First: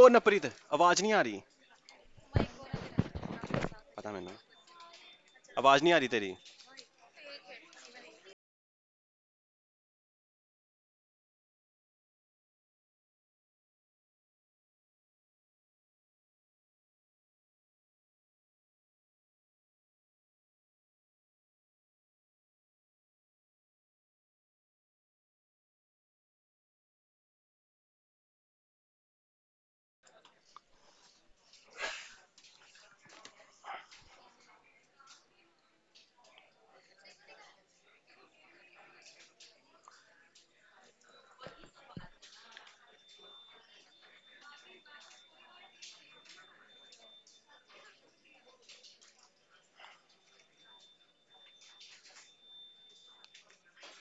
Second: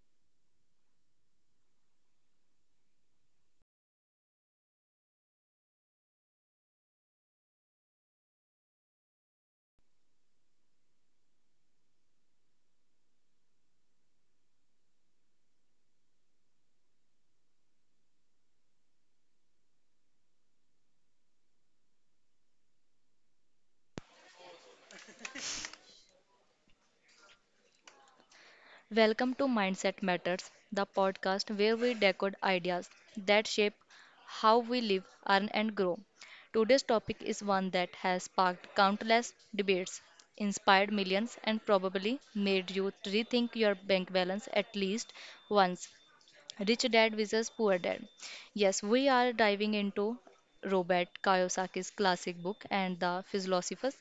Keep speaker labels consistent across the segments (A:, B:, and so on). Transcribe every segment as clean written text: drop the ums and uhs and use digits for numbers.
A: ओ नवप्रीत आवाज नहीं आ रही पता मैंने आवाज नहीं आ रही तेरी.
B: Welcome to Mindset Matters, the podcast where we decode ideas that shape how we live, earn, and grow. Today's topic is one that has sparked countless debates, inspired millions, and probably made you rethink your bank balance at least once. Rich Dad versus Poor Dad. Yes, we are diving into Robert Kiyosaki's classic book and the philosophers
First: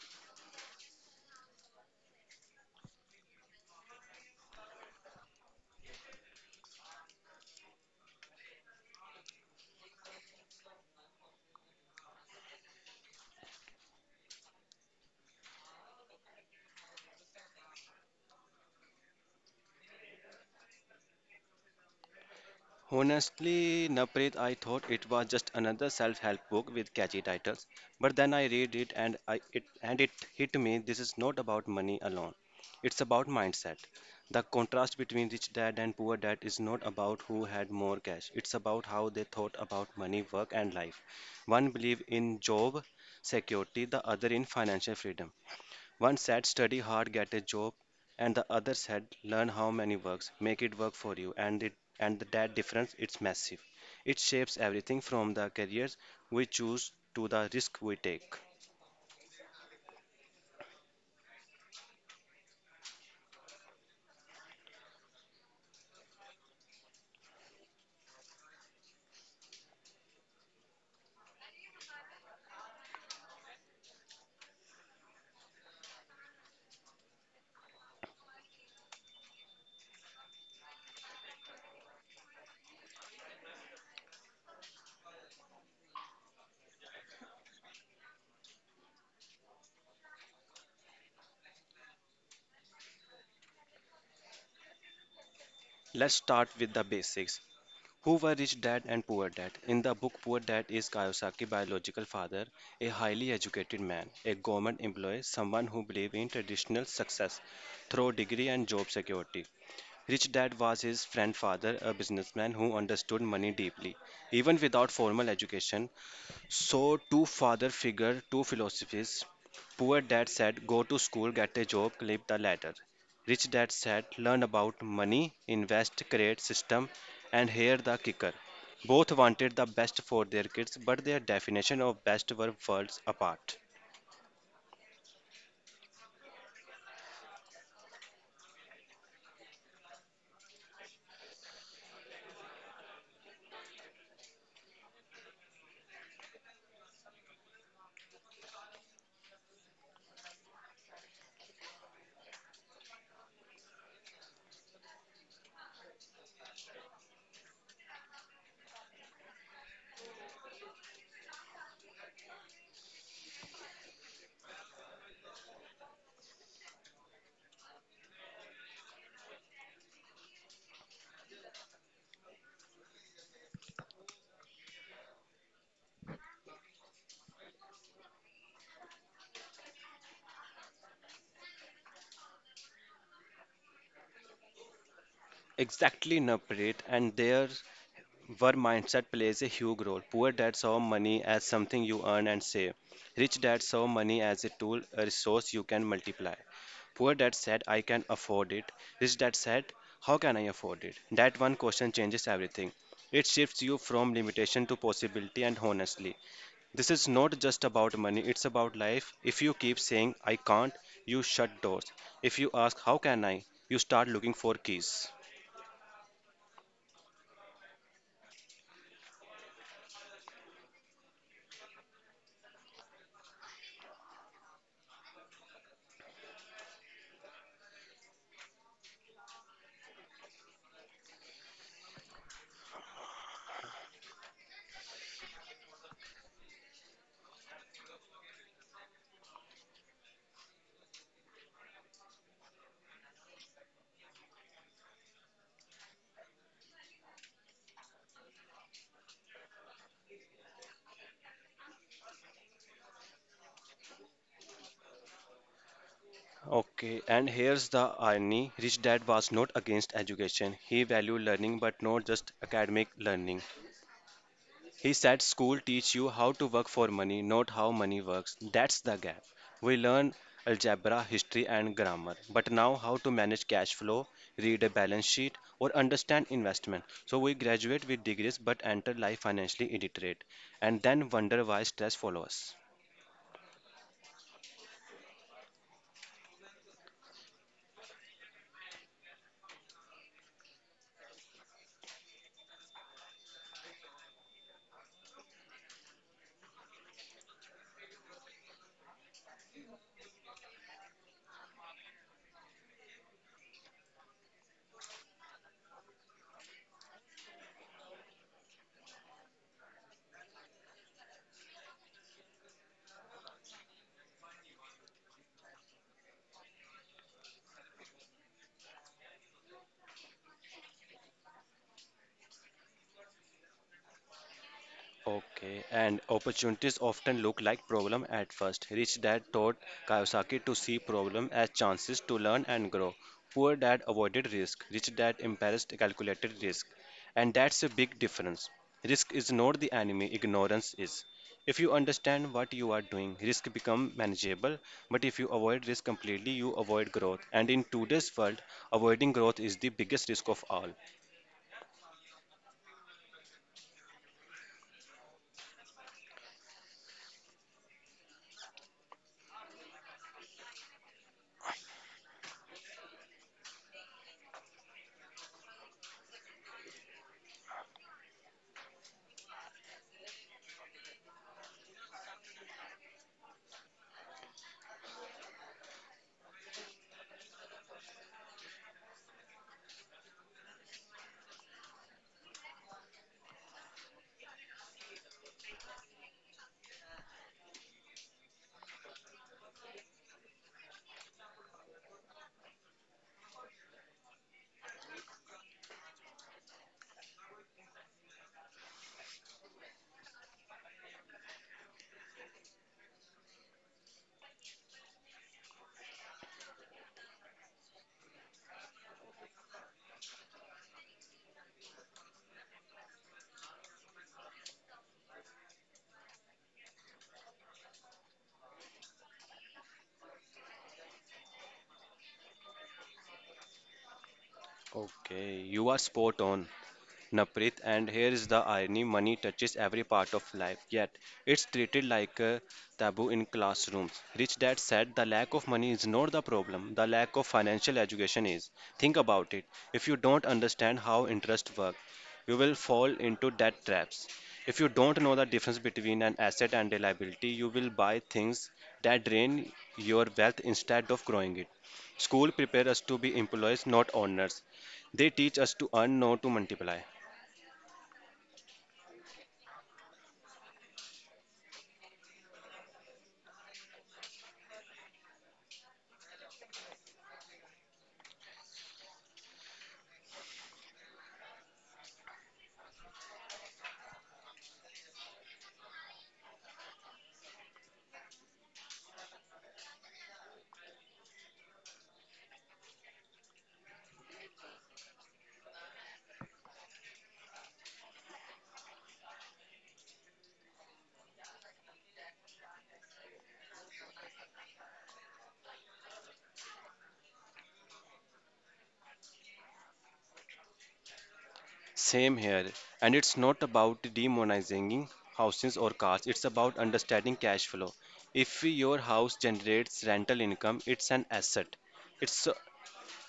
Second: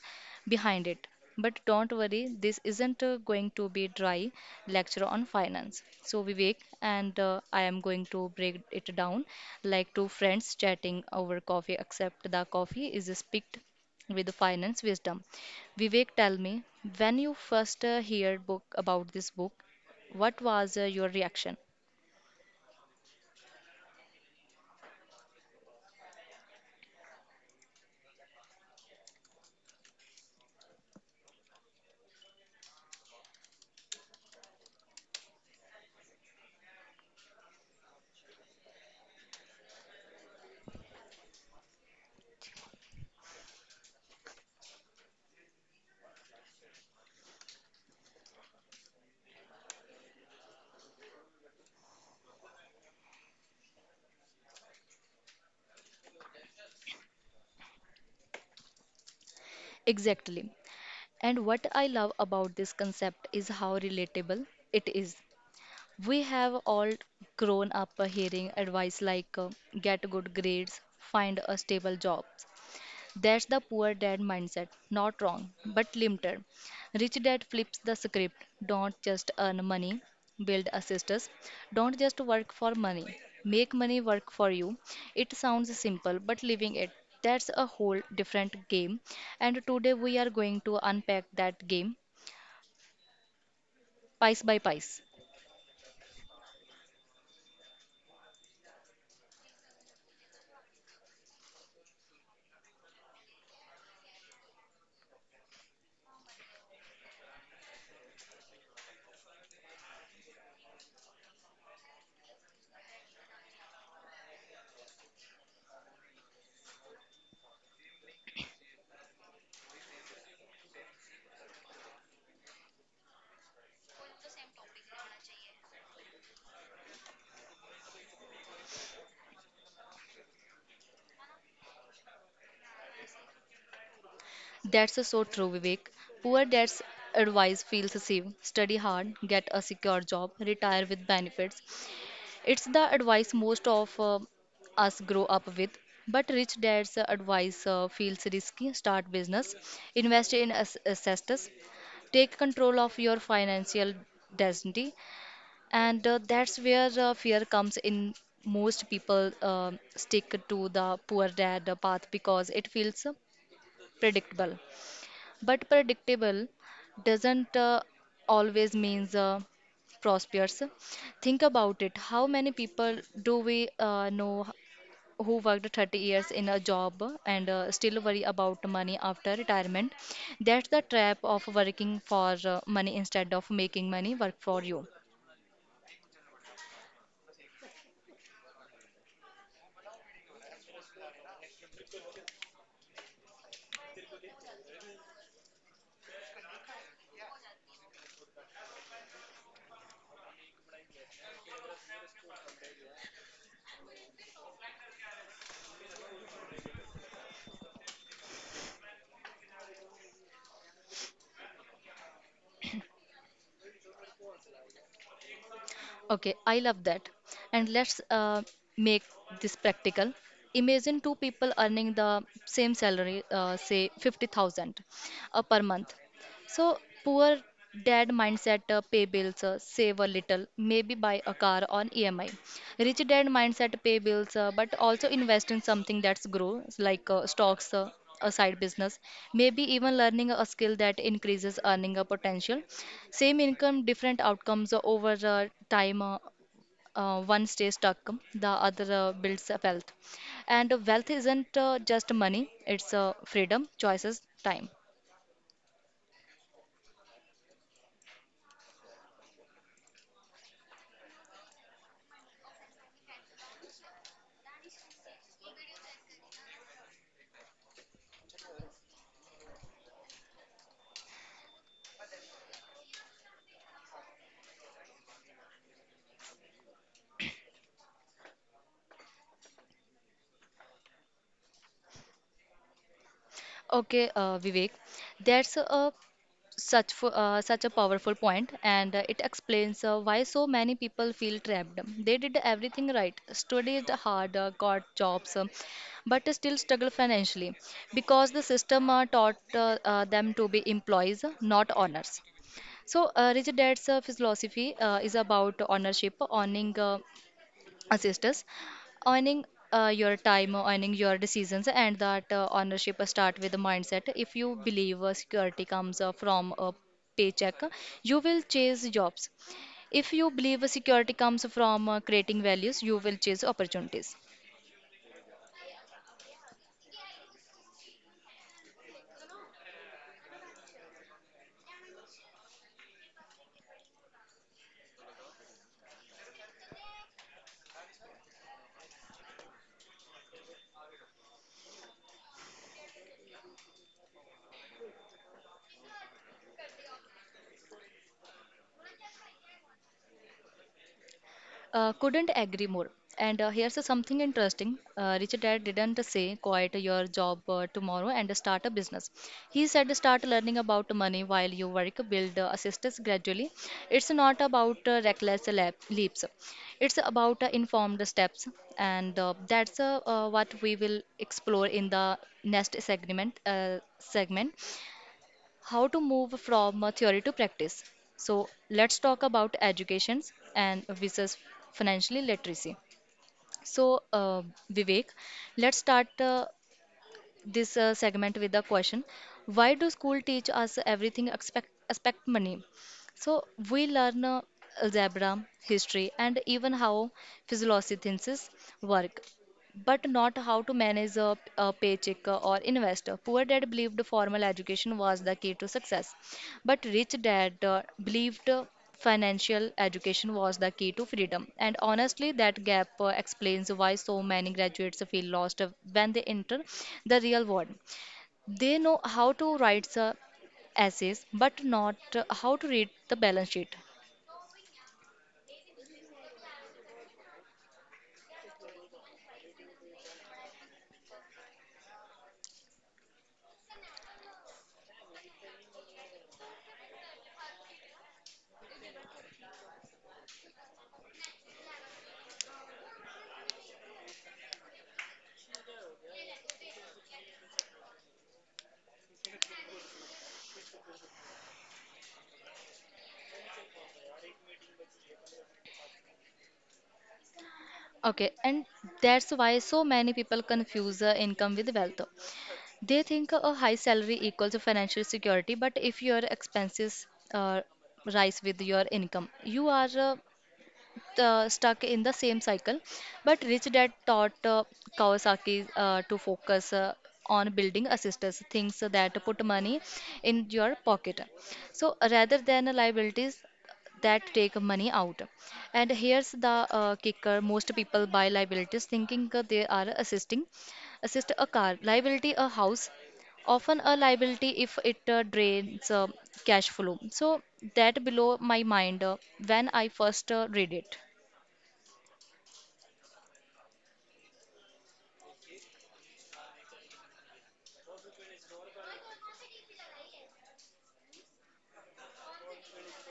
B: behind it. But don't worry, this isn't going to be dry lecture on finance. So Vivek and I am going to break it down like two friends chatting over coffee except the coffee is spicked with finance wisdom. Vivek, tell me, when you first heard book about this book, what was your reaction?
A: Honestly, Navpreet, I thought it was just another self-help book with catchy titles, but then I read it and it hit me. This is not about money alone, it's about mindset. The contrast between Rich Dad and Poor Dad is not about who had more cash, it's about how they thought about money, work and life. One believed in job security, the other in financial freedom. One said, study hard, get a job, and the other said, learn how money works, make it work for you. And that difference, it's massive. It shapes everything from the careers we choose to the risk we take.
B: Exactly. And what I love about this concept is how relatable it is. We have all grown up hearing advice like get good grades, find a stable job, that's the poor dad mindset. Not wrong, but limited. Rich dad flips the script. Don't just earn money, build assistants. Don't just work for money, make money work for you. It sounds simple, but living it, that's a whole different game. And today we are going to unpack that game piece by piece.
A: Let's start with the basics. Who were Rich Dad and Poor Dad? In the book, Poor Dad is Kayosaki's biological father, a highly educated man, a government employee, someone who believed in traditional success through degree and job security. Rich Dad was his friend father, a businessman who understood money deeply, even without formal education. So, two father figure, two philosophies. Poor dad said, go to school, get a job, climb the ladder. Rich dad said, learn about money, invest, create system, and here the kicker. Both wanted the best for their kids, but their definition of best were worlds apart.
B: That's so true, Vivek. Poor dad's advice feels safe. Study hard, get a secure job, retire with benefits. It's the advice most of us grow up with. But rich dad's advice feels risky. Start business, invest in assets, take control of your financial destiny, and that's where fear comes in. Most people stick to the poor dad path because it feels predictable. But predictable doesn't always means prosperous. Think about it. How many people do we know who worked 30 years in a job and still worry about money after retirement? That's the trap of working for money instead of making money work for you.
A: Exactly, Naprit, and their where mindset plays a huge role. Poor dads saw money as something you earn and save. Rich dads saw money as a tool, a resource you can multiply. Poor dad said, I can afford it. Rich dad said, how can I afford it? That one question changes everything. It shifts you from limitation to possibility, and honestly, this is not just about money, it's about life. If you keep saying, I can't, you shut doors. If you ask, how can I, you start looking for keys.
B: Okay, I love that. And let's make this practical. Imagine two people earning the same salary, say 50,000 per month. So, poor dad mindset pay bills, save a little, maybe buy a car on EMI. Rich dad mindset pay bills, but also invest in something that's grows like stocks, a side business, maybe even learning a skill that increases earning a potential. Same income, different outcomes over time. One stays stuck, the other builds up wealth. And wealth isn't just money, it's freedom, choices, time.
A: Okay, and here's the irony. Rich Dad was not against education. He valued learning, but not just academic learning. He said school teach you how to work for money, not how money works. That's the gap. We learn algebra, history, and grammar, but now how to manage cash flow, read a balance sheet, or understand investment. So we graduate with degrees but enter life financially illiterate, and then wonder why stress follows us.
B: Okay, Vivek, there's a such a powerful point, and it explains why so many people feel trapped. They did everything right, studied hard, got jobs, but still struggle financially because the system taught them to be employees, not owners. So rich dad's philosophy is about ownership, owning assist us, earning your time or earning your decisions. And that ownership start with the mindset. If you believe security comes from a paycheck, you will chase jobs. If you believe security comes from creating values, you will chase opportunities.
A: Okay, and opportunities often look like problem at first. Rich dad taught Kiyosaki to see problem as chances to learn and grow. Poor dad avoided risk. Rich dad embraced calculated risk. And that's a big difference. Risk is not the enemy, ignorance is. If you understand what you are doing, risk become manageable, but if you avoid risk completely, you avoid growth. And in today's world, avoiding growth is the biggest risk of all.
B: Couldn't agree more. And here's something interesting. Richard Dad didn't say quit your job tomorrow and start a business. He said start learning about money while you work, build assistance gradually. It's not about reckless leaps. It's about informed steps, and that's what we will explore in the next segment. Segment how to move from theory to practice. So, let's talk about educations and versus financially literacy. So, Vivek, let's start this segment with the question. Why do school teach us everything expect money? So, we learn algebra, history, and even how philosophy work, but not how to manage a paycheck or invest. Poor dad believed formal education was the key to success, but rich dad believed financial education was the key to freedom. And honestly, that gap explains why so many graduates feel lost when they enter the real world. They know how to write the essays, but not how to read the balance sheet.
A: Okay, you are spot on, Naprit. And here is the irony, money touches every part of life, yet it's treated like a taboo in classrooms. Rich Dad said the lack of money is not the problem, the lack of financial education is. Think about it. If you don't understand how interest works, you will fall into debt traps. If you don't know the difference between an asset and a liability, you will buy things that drain your wealth instead of growing it. School prepare us to be employees, not owners. They teach us to earn, not to multiply.
B: Okay, and that's why so many people confuse income with wealth. They think a high salary equals a financial security, but if your expenses uh, rise with your income, you are stuck in the same cycle. But Rich Dad taught Kawasaki to focus on building assistance, things that put money in your pocket. So rather than liabilities, that take money out. And here's the kicker, most people buy liabilities thinking they are assist a car, liability a house, often a liability if it drains cash flow. So that below my mind when I first read it.
A: Same here. And it's not about demonizing houses or cars, it's about understanding cash flow. If your house generates rental income, it's an asset. It's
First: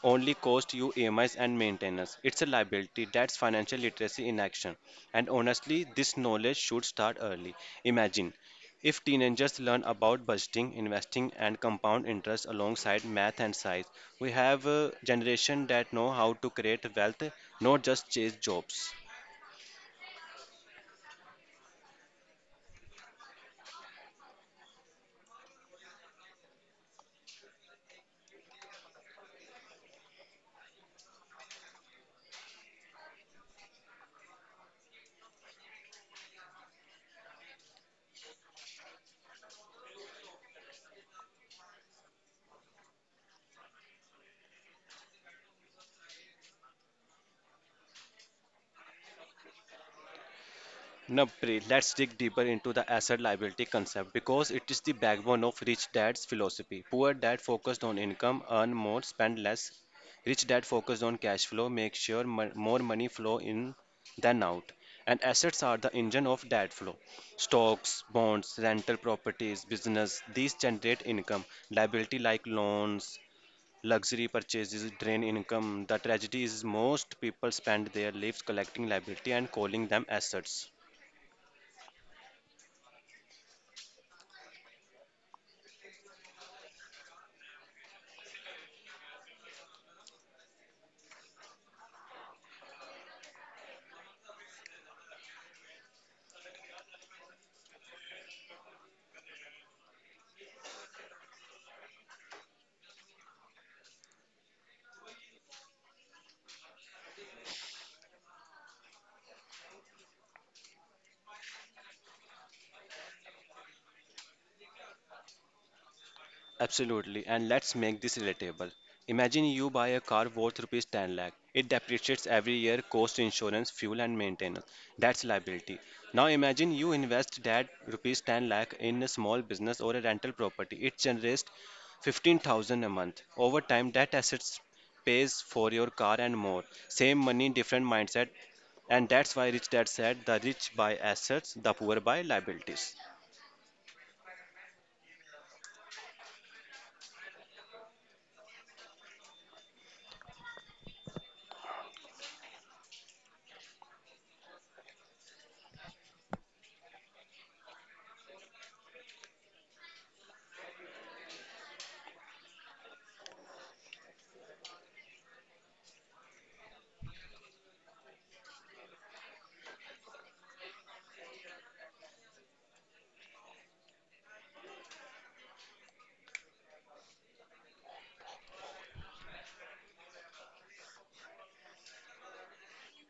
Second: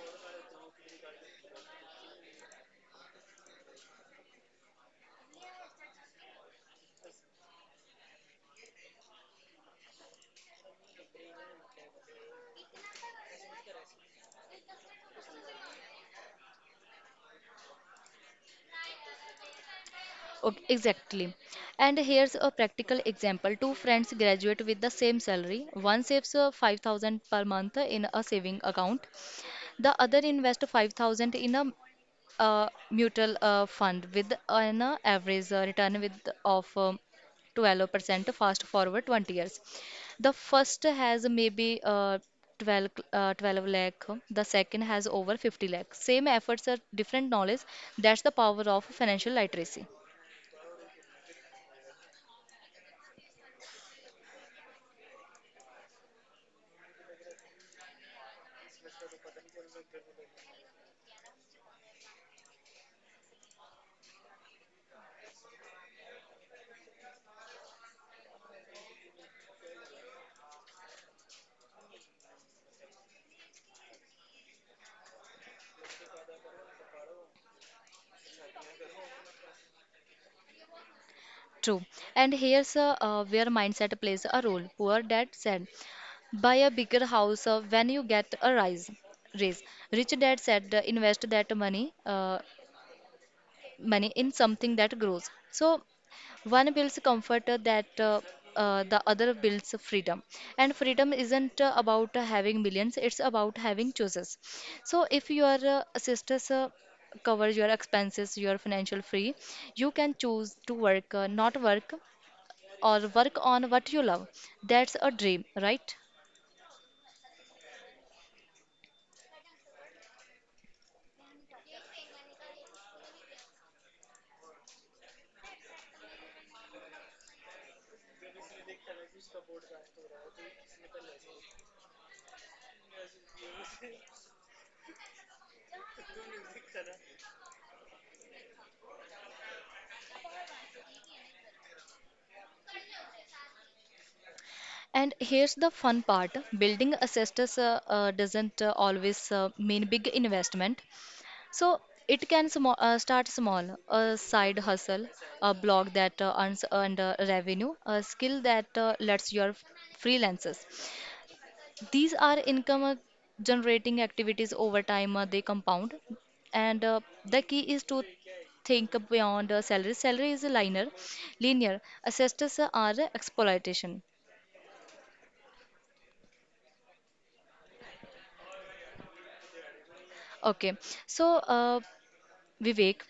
A: only cost you EMIs and maintenance. It's a liability. That's financial literacy in action. And honestly, this knowledge should start early. Imagine if teenagers learn about budgeting, investing, and compound interest alongside math and science, we have a generation that know how to create wealth, not just chase jobs.
B: Okay, exactly. And here's a practical example. Two friends graduate with the same salary. One saves 5,000 per month in a saving account. The other invests 5,000 in a mutual fund with an average return with of 12% fast forward 20 years. The first has maybe 12 lakh, the second has over 50 lakh. Same efforts are different knowledge. That's the power of financial literacy.
A: Napri, let's dig deeper into the asset liability concept because it is the backbone of rich dad's philosophy. Poor dad focused on income, earn more, spend less. Rich dad focused on cash flow, make sure more money flow in than out. And assets are the engine of dad flow. Stocks, bonds, rental properties, business, these generate income. Liability like loans, luxury purchases drain income. The tragedy is most people spend their lives collecting liability and calling them assets.
B: True. And here's where mindset plays a role. Poor dad said, buy a bigger house when you get a rise. Raise. Rich dad said, invest that money in something that grows. So one builds comfort that the other builds freedom. And freedom isn't about having millions, it's about having choices. So if your sisters cover your expenses, your financial free, you can choose to work, not work, or work on what you love. That's a dream, right?
A: Absolutely, and let's make this relatable. Imagine you buy a car worth rupees 10 lakh. It depreciates every year, cost insurance, fuel and maintenance. That's liability. Now imagine you invest that rupees 10 lakh in a small business or a rental property. It generates 15,000 a month. Over time that assets pays for your car and more. Same money, different mindset. And that's why rich dad said the rich buy assets, the poor buy liabilities.
B: And here's the fun part, building a sisters doesn't always mean big investment. So it can sm start small, a side hustle, a blog that earns earned revenue, a skill that lets your freelances. These are income generating activities. Over time, they compound. And the key is to think beyond salary. Salary is a linear. Assessors are exploitation. Okay, so Vivek,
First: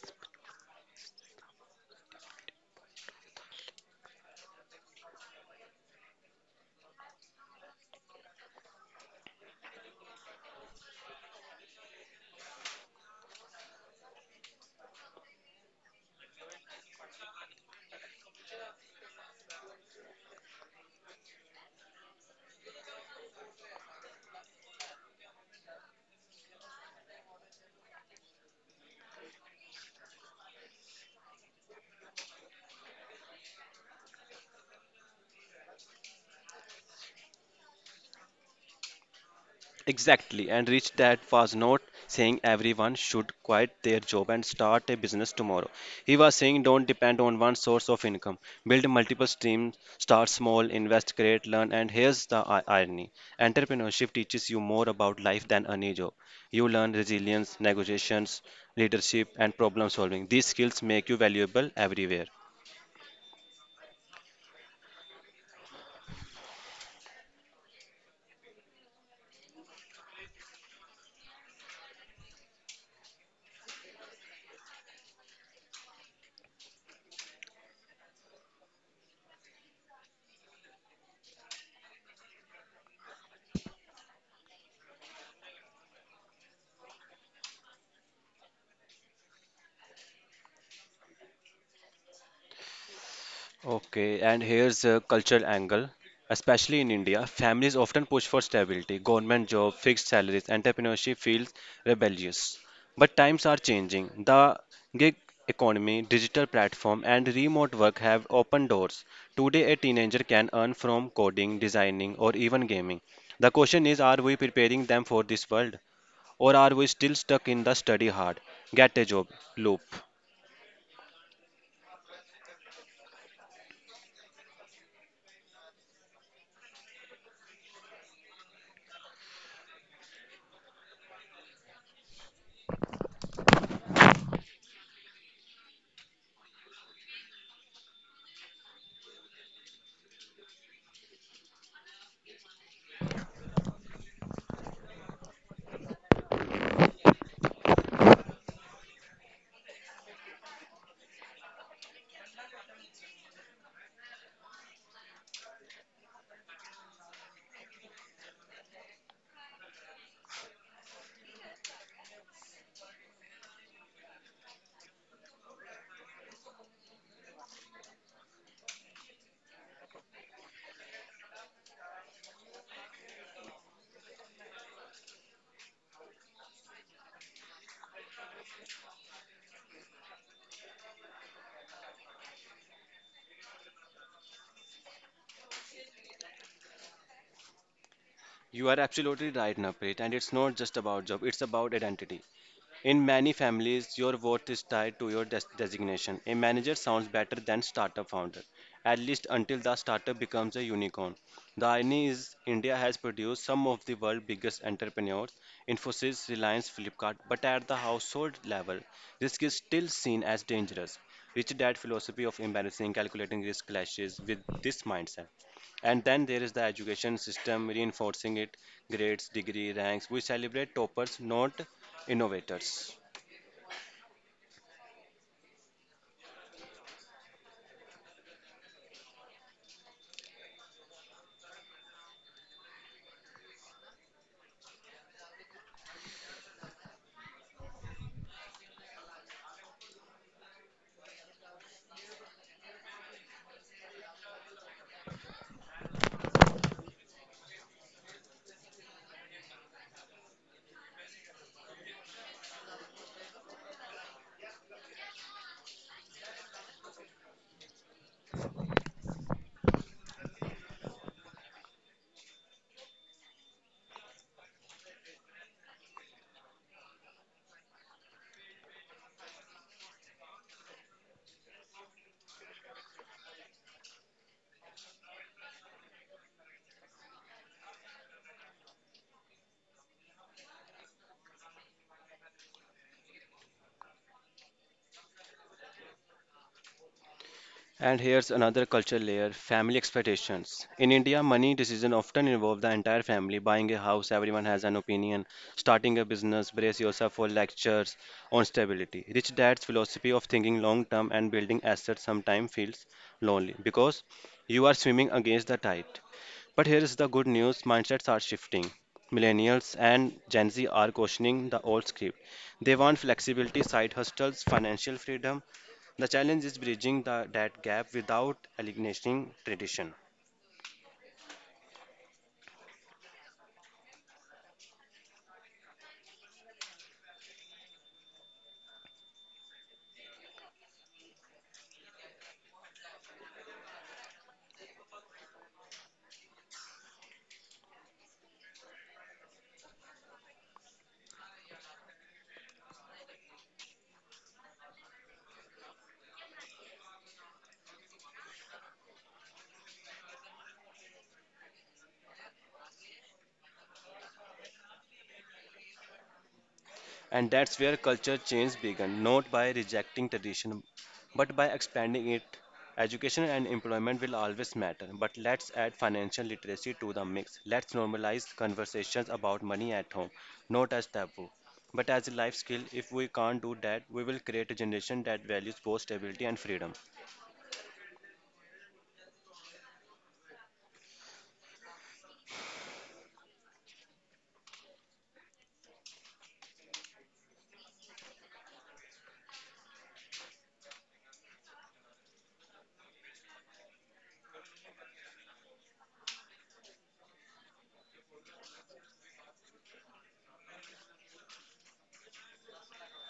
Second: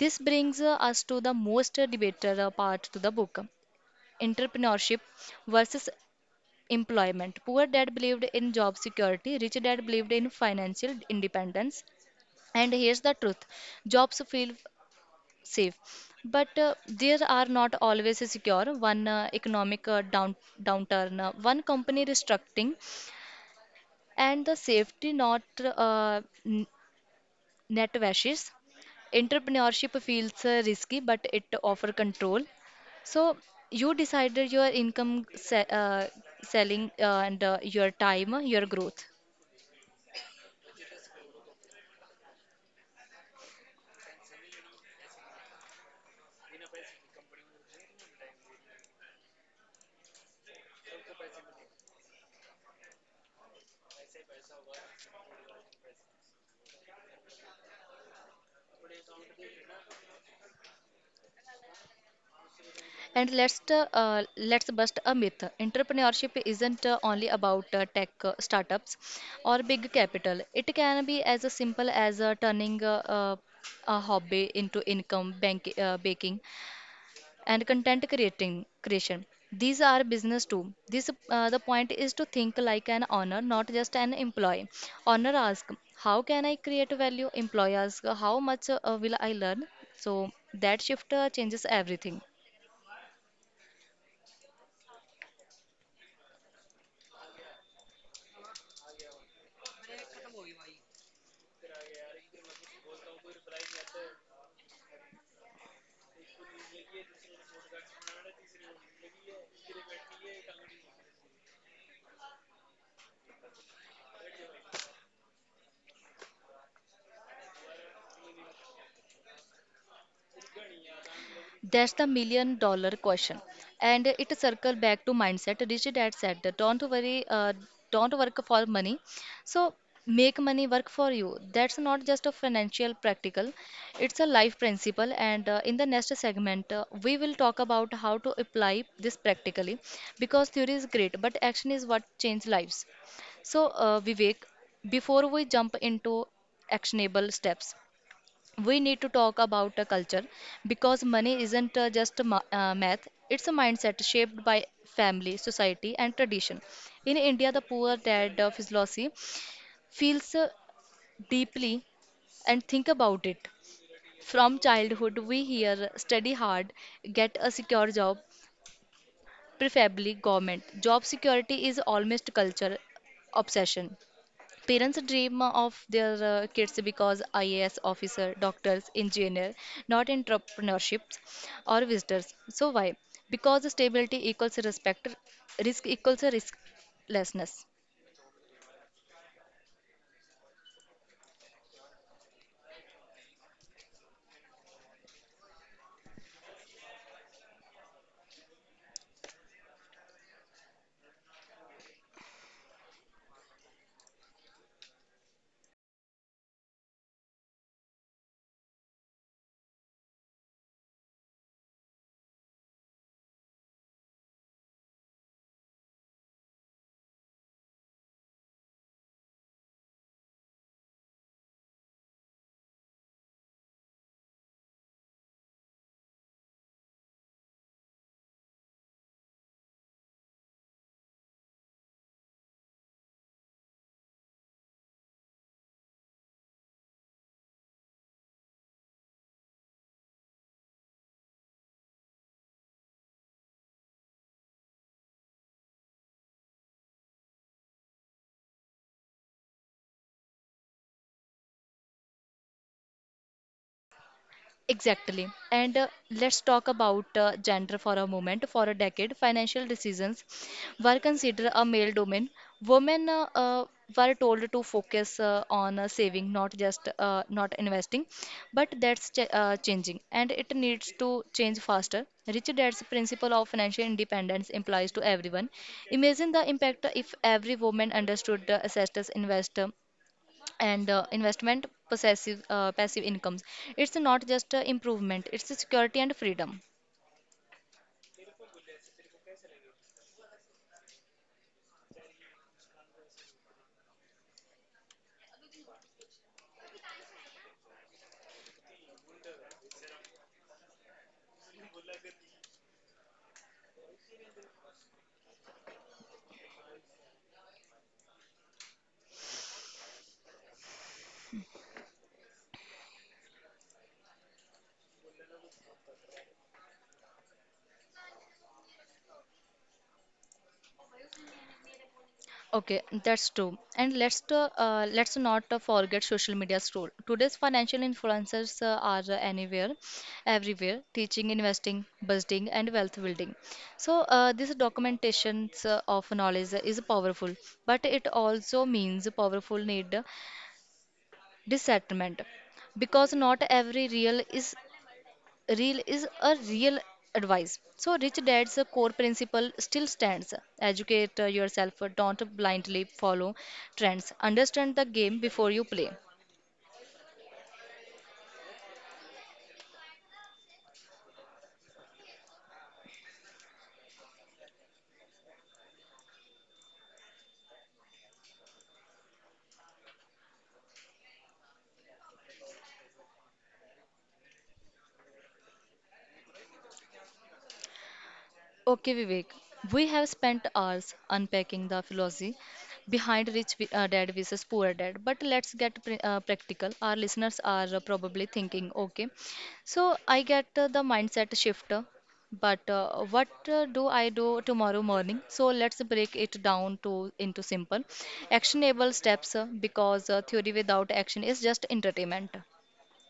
B: this brings us to the most debated part to the book. Entrepreneurship versus employment. Poor dad believed in job security, rich dad believed in financial independence. And here's the truth, jobs feel safe, but they are not always secure. One economic downturn, one company restructuring, and the safety not Net washes. Entrepreneurship feels risky, but it offers control. So you decided your income, selling, and your time, your growth.
A: Exactly, and Rich Dad was not saying everyone should quit their job and start a business tomorrow. He was saying don't depend on one source of income. Build multiple streams, start small, invest, create, learn, and here's the irony. Entrepreneurship teaches you more about life than any job. You learn resilience, negotiations, leadership, and problem solving. These skills make you valuable everywhere.
B: And let's bust a myth. Entrepreneurship isn't only about tech startups or big capital. It can be as simple as turning a hobby into income, baking, and content creating creation. These are business too. This the point is to think like an owner, not just an employee. Owner ask, how can I create value? Employee ask, how much will I learn? So that shift changes everything.
A: Okay, and here's a cultural angle. Especially in India, families often push for stability, government job, fixed salaries, entrepreneurship feels rebellious. But times are changing. The gig economy, digital platform, and remote work have opened doors. Today, a teenager can earn from coding, designing, or even gaming. The question is, are we preparing them for this world, or are we still stuck in the study hard, get a job loop?
B: That's the million dollar question. And it circle back to mindset. Richie Dad said, don't work for money. So make money work for you. That's not just a financial practical, it's a life principle. And in the next segment, we will talk about how to apply this practically because theory is great, but action is what changes lives. So, Vivek, before we jump into actionable steps, we need to talk about a culture because money isn't just a math. It's a mindset shaped by family, society, and tradition. In India, the poor dad philosophy feels deeply. And think about it, from childhood we hear study hard, get a secure job, preferably government. Job security is almost culture obsession. Parents dream of their kids because IAS officer, doctors, engineer, not entrepreneurships or visitors. So why? Because stability equals respect, risk equals risklessness.
A: You are absolutely right, Naprit, and it's not just about job, it's about identity. In many families, your worth is tied to your designation. A manager sounds better than startup founder, at least until the startup becomes a unicorn. The irony is, India has produced some of the world's biggest entrepreneurs, Infosys, Reliance, Flipkart, but at the household level, risk is still seen as dangerous. Rich dad philosophy of embarrassing calculating risk clashes with this mindset. And then there is the education system reinforcing it, grades, degree, ranks. We celebrate toppers, not innovators.
B: Exactly. And let's talk about gender for a moment. For a decade, financial decisions were considered a male domain. Women were told to focus on saving, not just not investing. But that's ch changing, and it needs to change faster. Rich Dad's principle of financial independence implies to everyone. Imagine the impact if every woman understood the assets and investment possessive passive incomes. It's not just a improvement, it's a security and freedom.
A: And here's another cultural layer, family expectations. In India, money decisions often involve the entire family. Buying a house, everyone has an opinion. Starting a business, brace yourself for lectures on stability. Rich dad's philosophy of thinking long term and building assets sometimes feels lonely because you are swimming against the tide. But here is the good news, mindsets are shifting. Millennials and Gen Z are questioning the old script. They want flexibility, side hustles, financial freedom. The challenge is bridging that gap without alienating tradition.
B: Okay, that's true. And let's not forget social media's role. Today's financial influencers are anywhere everywhere, teaching investing, budgeting and wealth building. So this documentations of knowledge is powerful, but it also means powerful need discernment, because not every real is a real advice. So Rich Dad's core principle still stands. Educate yourself, don't blindly follow trends. Understand the game before you play.
A: And that's where culture change began, not by rejecting tradition, but by expanding it. Education and employment will always matter, but let's add financial literacy to the mix. Let's normalize conversations about money at home, not as taboo, but as a life skill. If we can't do that, we will create a generation that values both stability and freedom.
B: Okay, Vivek, we have spent hours unpacking the philosophy behind rich dad versus poor dad, but let's get practical. Our listeners are probably thinking, okay, so I get the mindset shift, but what do I do tomorrow morning? So let's break it down to into simple, actionable steps because theory without action is just entertainment.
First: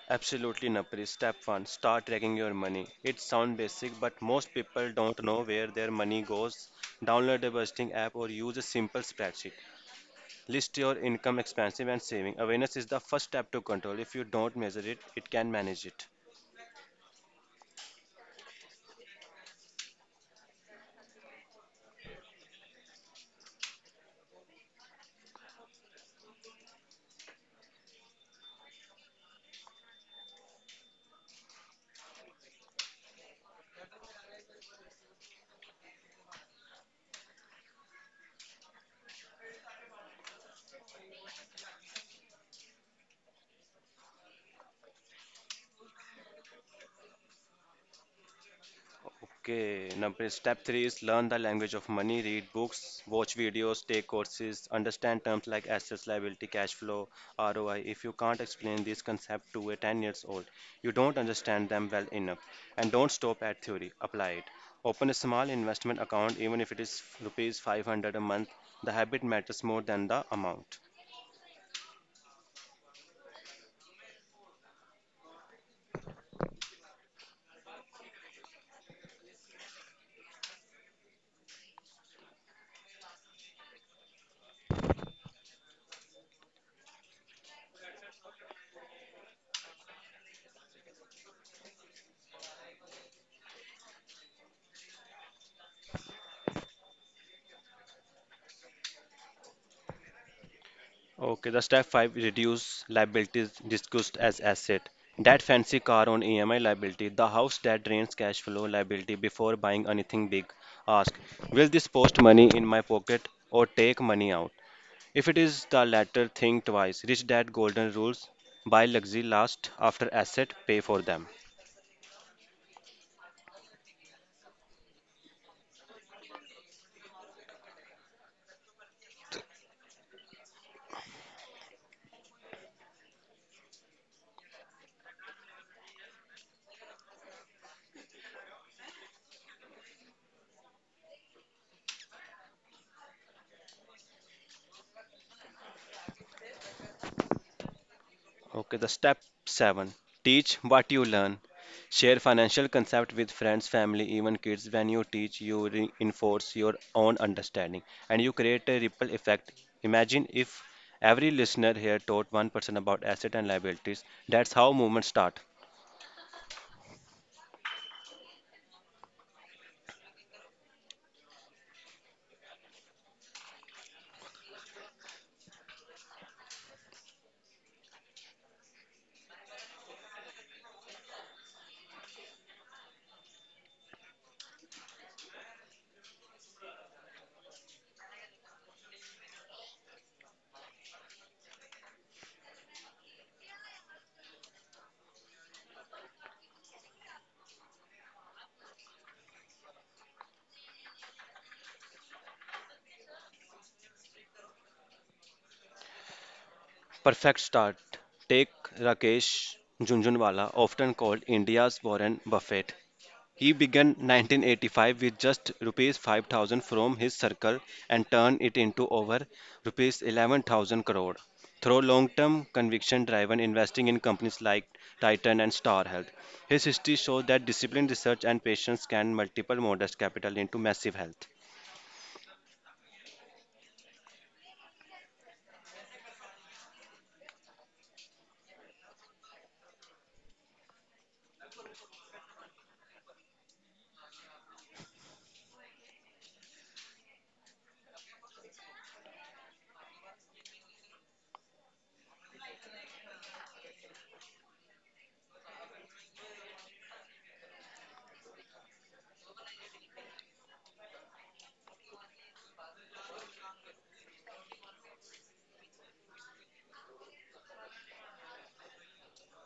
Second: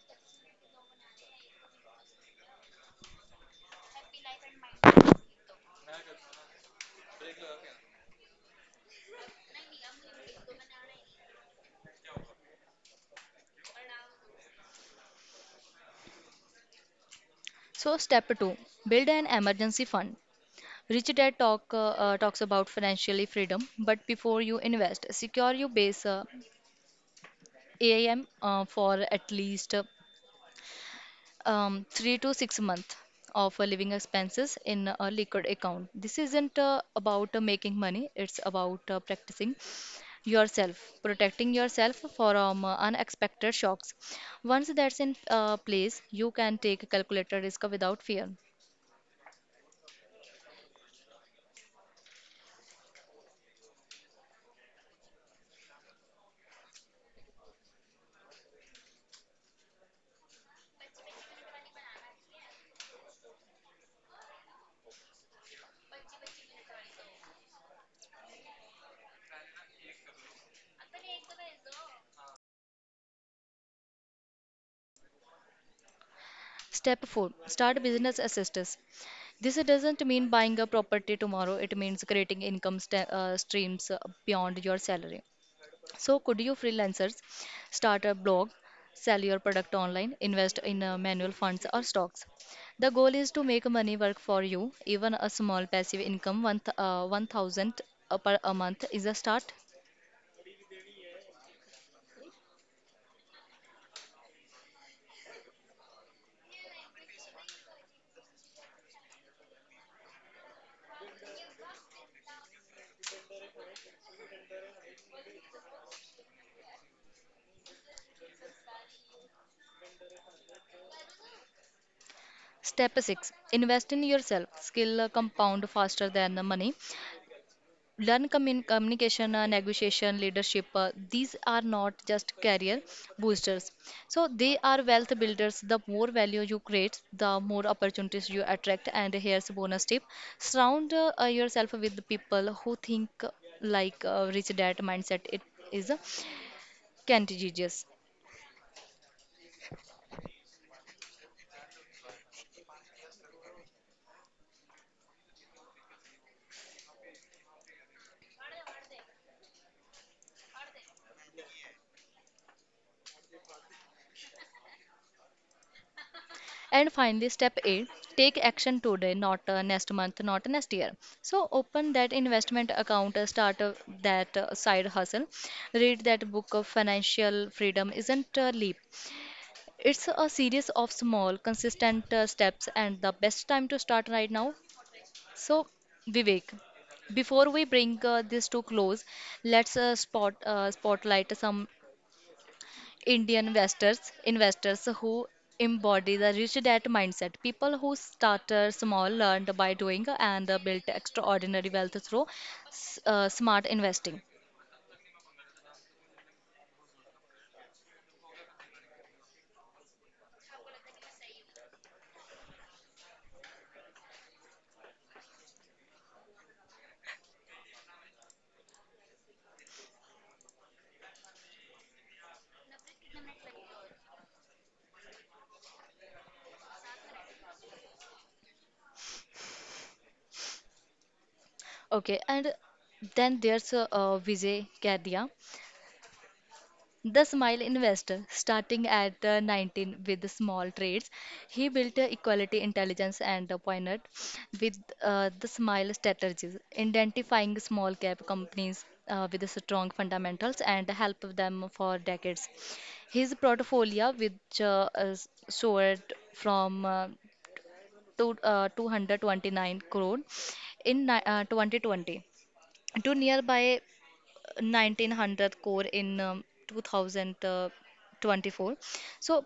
A: Absolutely, Napri. Step one, start tracking your money. It sounds basic, but most people don't know where their money goes. Download a budgeting app or use a simple spreadsheet. List your income, expenses, and saving. Awareness is the first step to control. If you don't measure it, it can manage it.
B: So, step 2, build an emergency fund. Rich Dad talks about financially freedom, but before you invest, secure your base. AIM for at least three to six months of living expenses in a liquid account. This isn't about making money; it's about practicing yourself, protecting yourself from unexpected shocks. Once that's in place, you can take a calculated risk without fear.
A: Okay, number step three is learn the language of money, read books, watch videos, take courses, understand terms like assets, liability, cash flow, ROI. If you can't explain this concept to a 10 years old, you don't understand them well enough. And don't stop at theory, apply it. Open a small investment account, even if it is rupees 500 a month. The habit matters more than the amount.
B: Step 4, start business assistance. This doesn't mean buying a property tomorrow, it means creating income streams beyond your salary. So, could you freelancers start a blog, sell your product online, invest in manual funds or stocks? The goal is to make money work for you. Even a small passive income, 1,000 per a month, is a start.
A: Okay, the step five, reduce liabilities discussed as asset. That fancy car on EMI liability, the house that drains cash flow liability, before buying anything big. Ask, will this post money in my pocket or take money out? If it is the latter, think twice. Rich dad golden rules, buy luxury last, after asset, pay for them.
B: Step 6, invest in yourself. Skill compound faster than the money. Learn communication, negotiation, leadership, these are not just career boosters, so they are wealth builders. The more value you create, the more opportunities you attract. And here's a bonus tip, surround yourself with people who think like rich dad mindset. It is contagious.
A: Okay, the step seven, teach what you learn. Share financial concept with friends, family, even kids. When you teach, you reinforce your own understanding and you create a ripple effect. Imagine if every listener here taught one person about asset and liabilities. That's how movements start.
B: And finally, step 8, take action today, not next month, not next year. So open that investment account, start that side hustle, read that book of financial freedom isn't a leap. It's a series of small, consistent steps, and the best time to start right now. So, Vivek, before we bring this to close, let's spotlight some Indian investors, investors who embody the rich dad mindset, people who started small, learned by doing, and built extraordinary wealth through smart investing.
A: Perfect start. Take Rakesh Junjunwala, often called India's Warren Buffett. He began 1985 with just rupees 5,000 from his circle and turned it into over rupees 11,000 crore through long-term conviction-driven investing in companies like Titan and Star Health. His history shows that disciplined research and patience can multiple modest capital into massive health.
B: Okay, and then there's Vijay Gadya. The Smile Investor, starting at 19 with small trades, he built equality intelligence and pioneered with the Smile strategies, identifying small cap companies with strong fundamentals and help them for decades. His portfolio, which soared from to, 229 crore in 2020 to nearby 1900 core in 2024. So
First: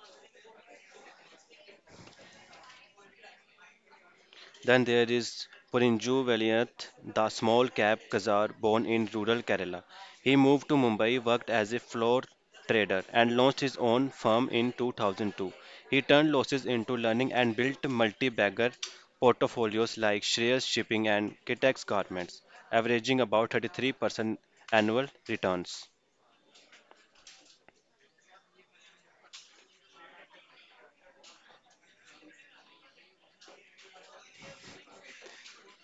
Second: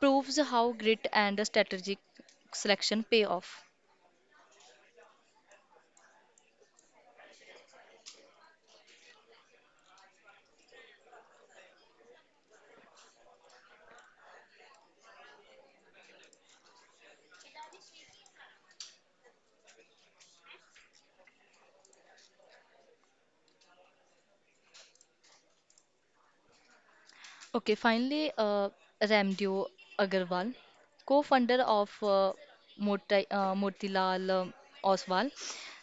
B: proves how grit and strategic selection pay off.
A: Then there is Purinju Valiyath, the small cap Khazar born in rural Kerala. He moved to Mumbai, worked as a floor trader, and launched his own firm in 2002. He turned losses into learning and built multi bagger portfolios like Shreyas Shipping and Kitex Garments, averaging about 33% annual returns.
B: Okay, finally, Ramdev Agarwal, co-founder of Motilal Oswal,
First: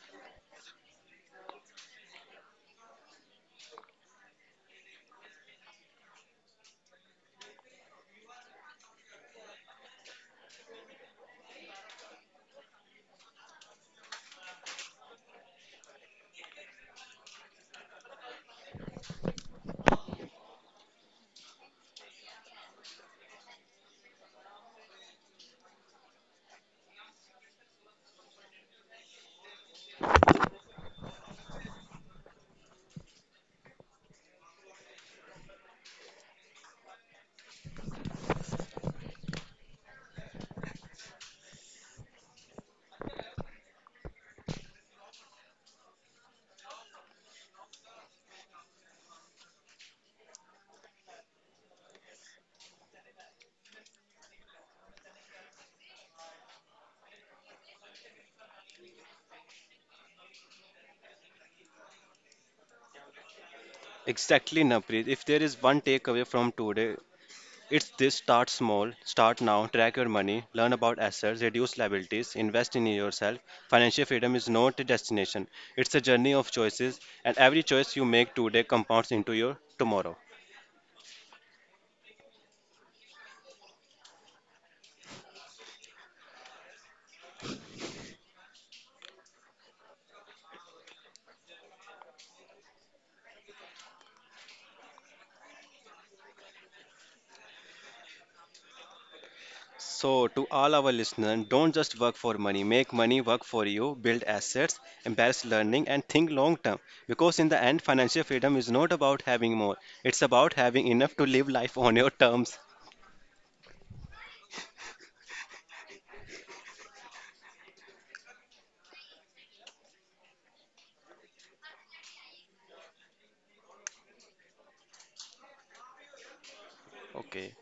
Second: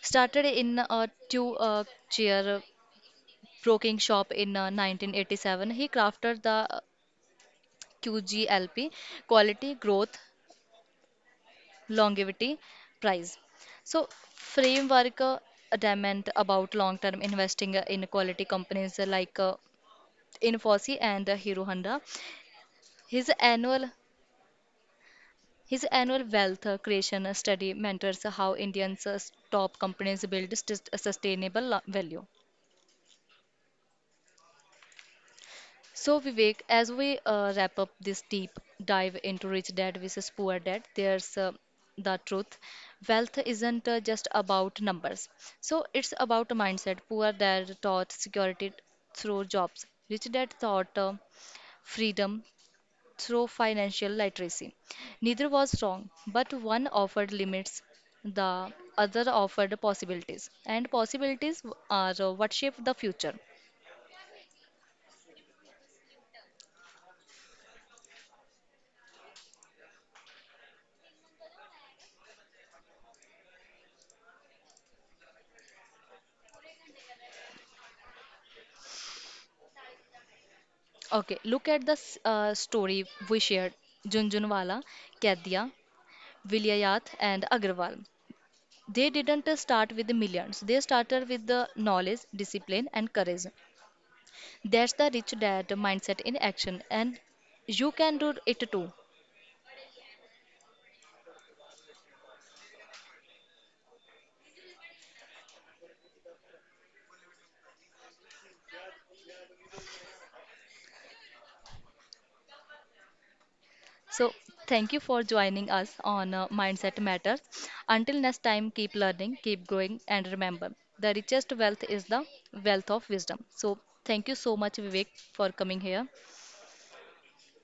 B: started in a two-chair broking shop in 1987. He crafted the QGLP, Quality Growth, longevity, prize. So, framework adamant about long-term investing in quality companies like Infosys and Hero Honda. His annual his annual wealth creation study mentors how Indians' top companies build sustainable value. So, Vivek, as we wrap up this deep dive into rich dad versus poor dad, there's the truth. Wealth isn't just about numbers. So, it's about mindset. Poor dad taught security through jobs, rich dad taught freedom through financial literacy. Neither was wrong, but one offered limits, the other offered possibilities. And possibilities are what shape the future.
A: Exactly, Napri. If there is one takeaway from today, it's this, start small, start now, track your money, learn about assets, reduce liabilities, invest in yourself. Financial freedom is not a destination, it's a journey of choices, and every choice you make today compounds into your tomorrow.
B: Okay, look at the story we shared, Junjunwala, Kaidia, Vilayat, and Agrawal. They didn't start with the millions, they started with the knowledge, discipline, and courage. That's the rich dad mindset in action, and you can do it too.
A: So, to all our listeners, don't just work for money, make money work for you, build assets, embrace learning, and think long term. Because in the end, financial freedom is not about having more, it's about having enough to live life on your terms.
B: So, thank you for joining us on Mindset Matters. Until next time, keep learning, keep growing, and remember the richest wealth is the wealth of wisdom. So, thank you so much, Vivek, for coming here.
A: Okay.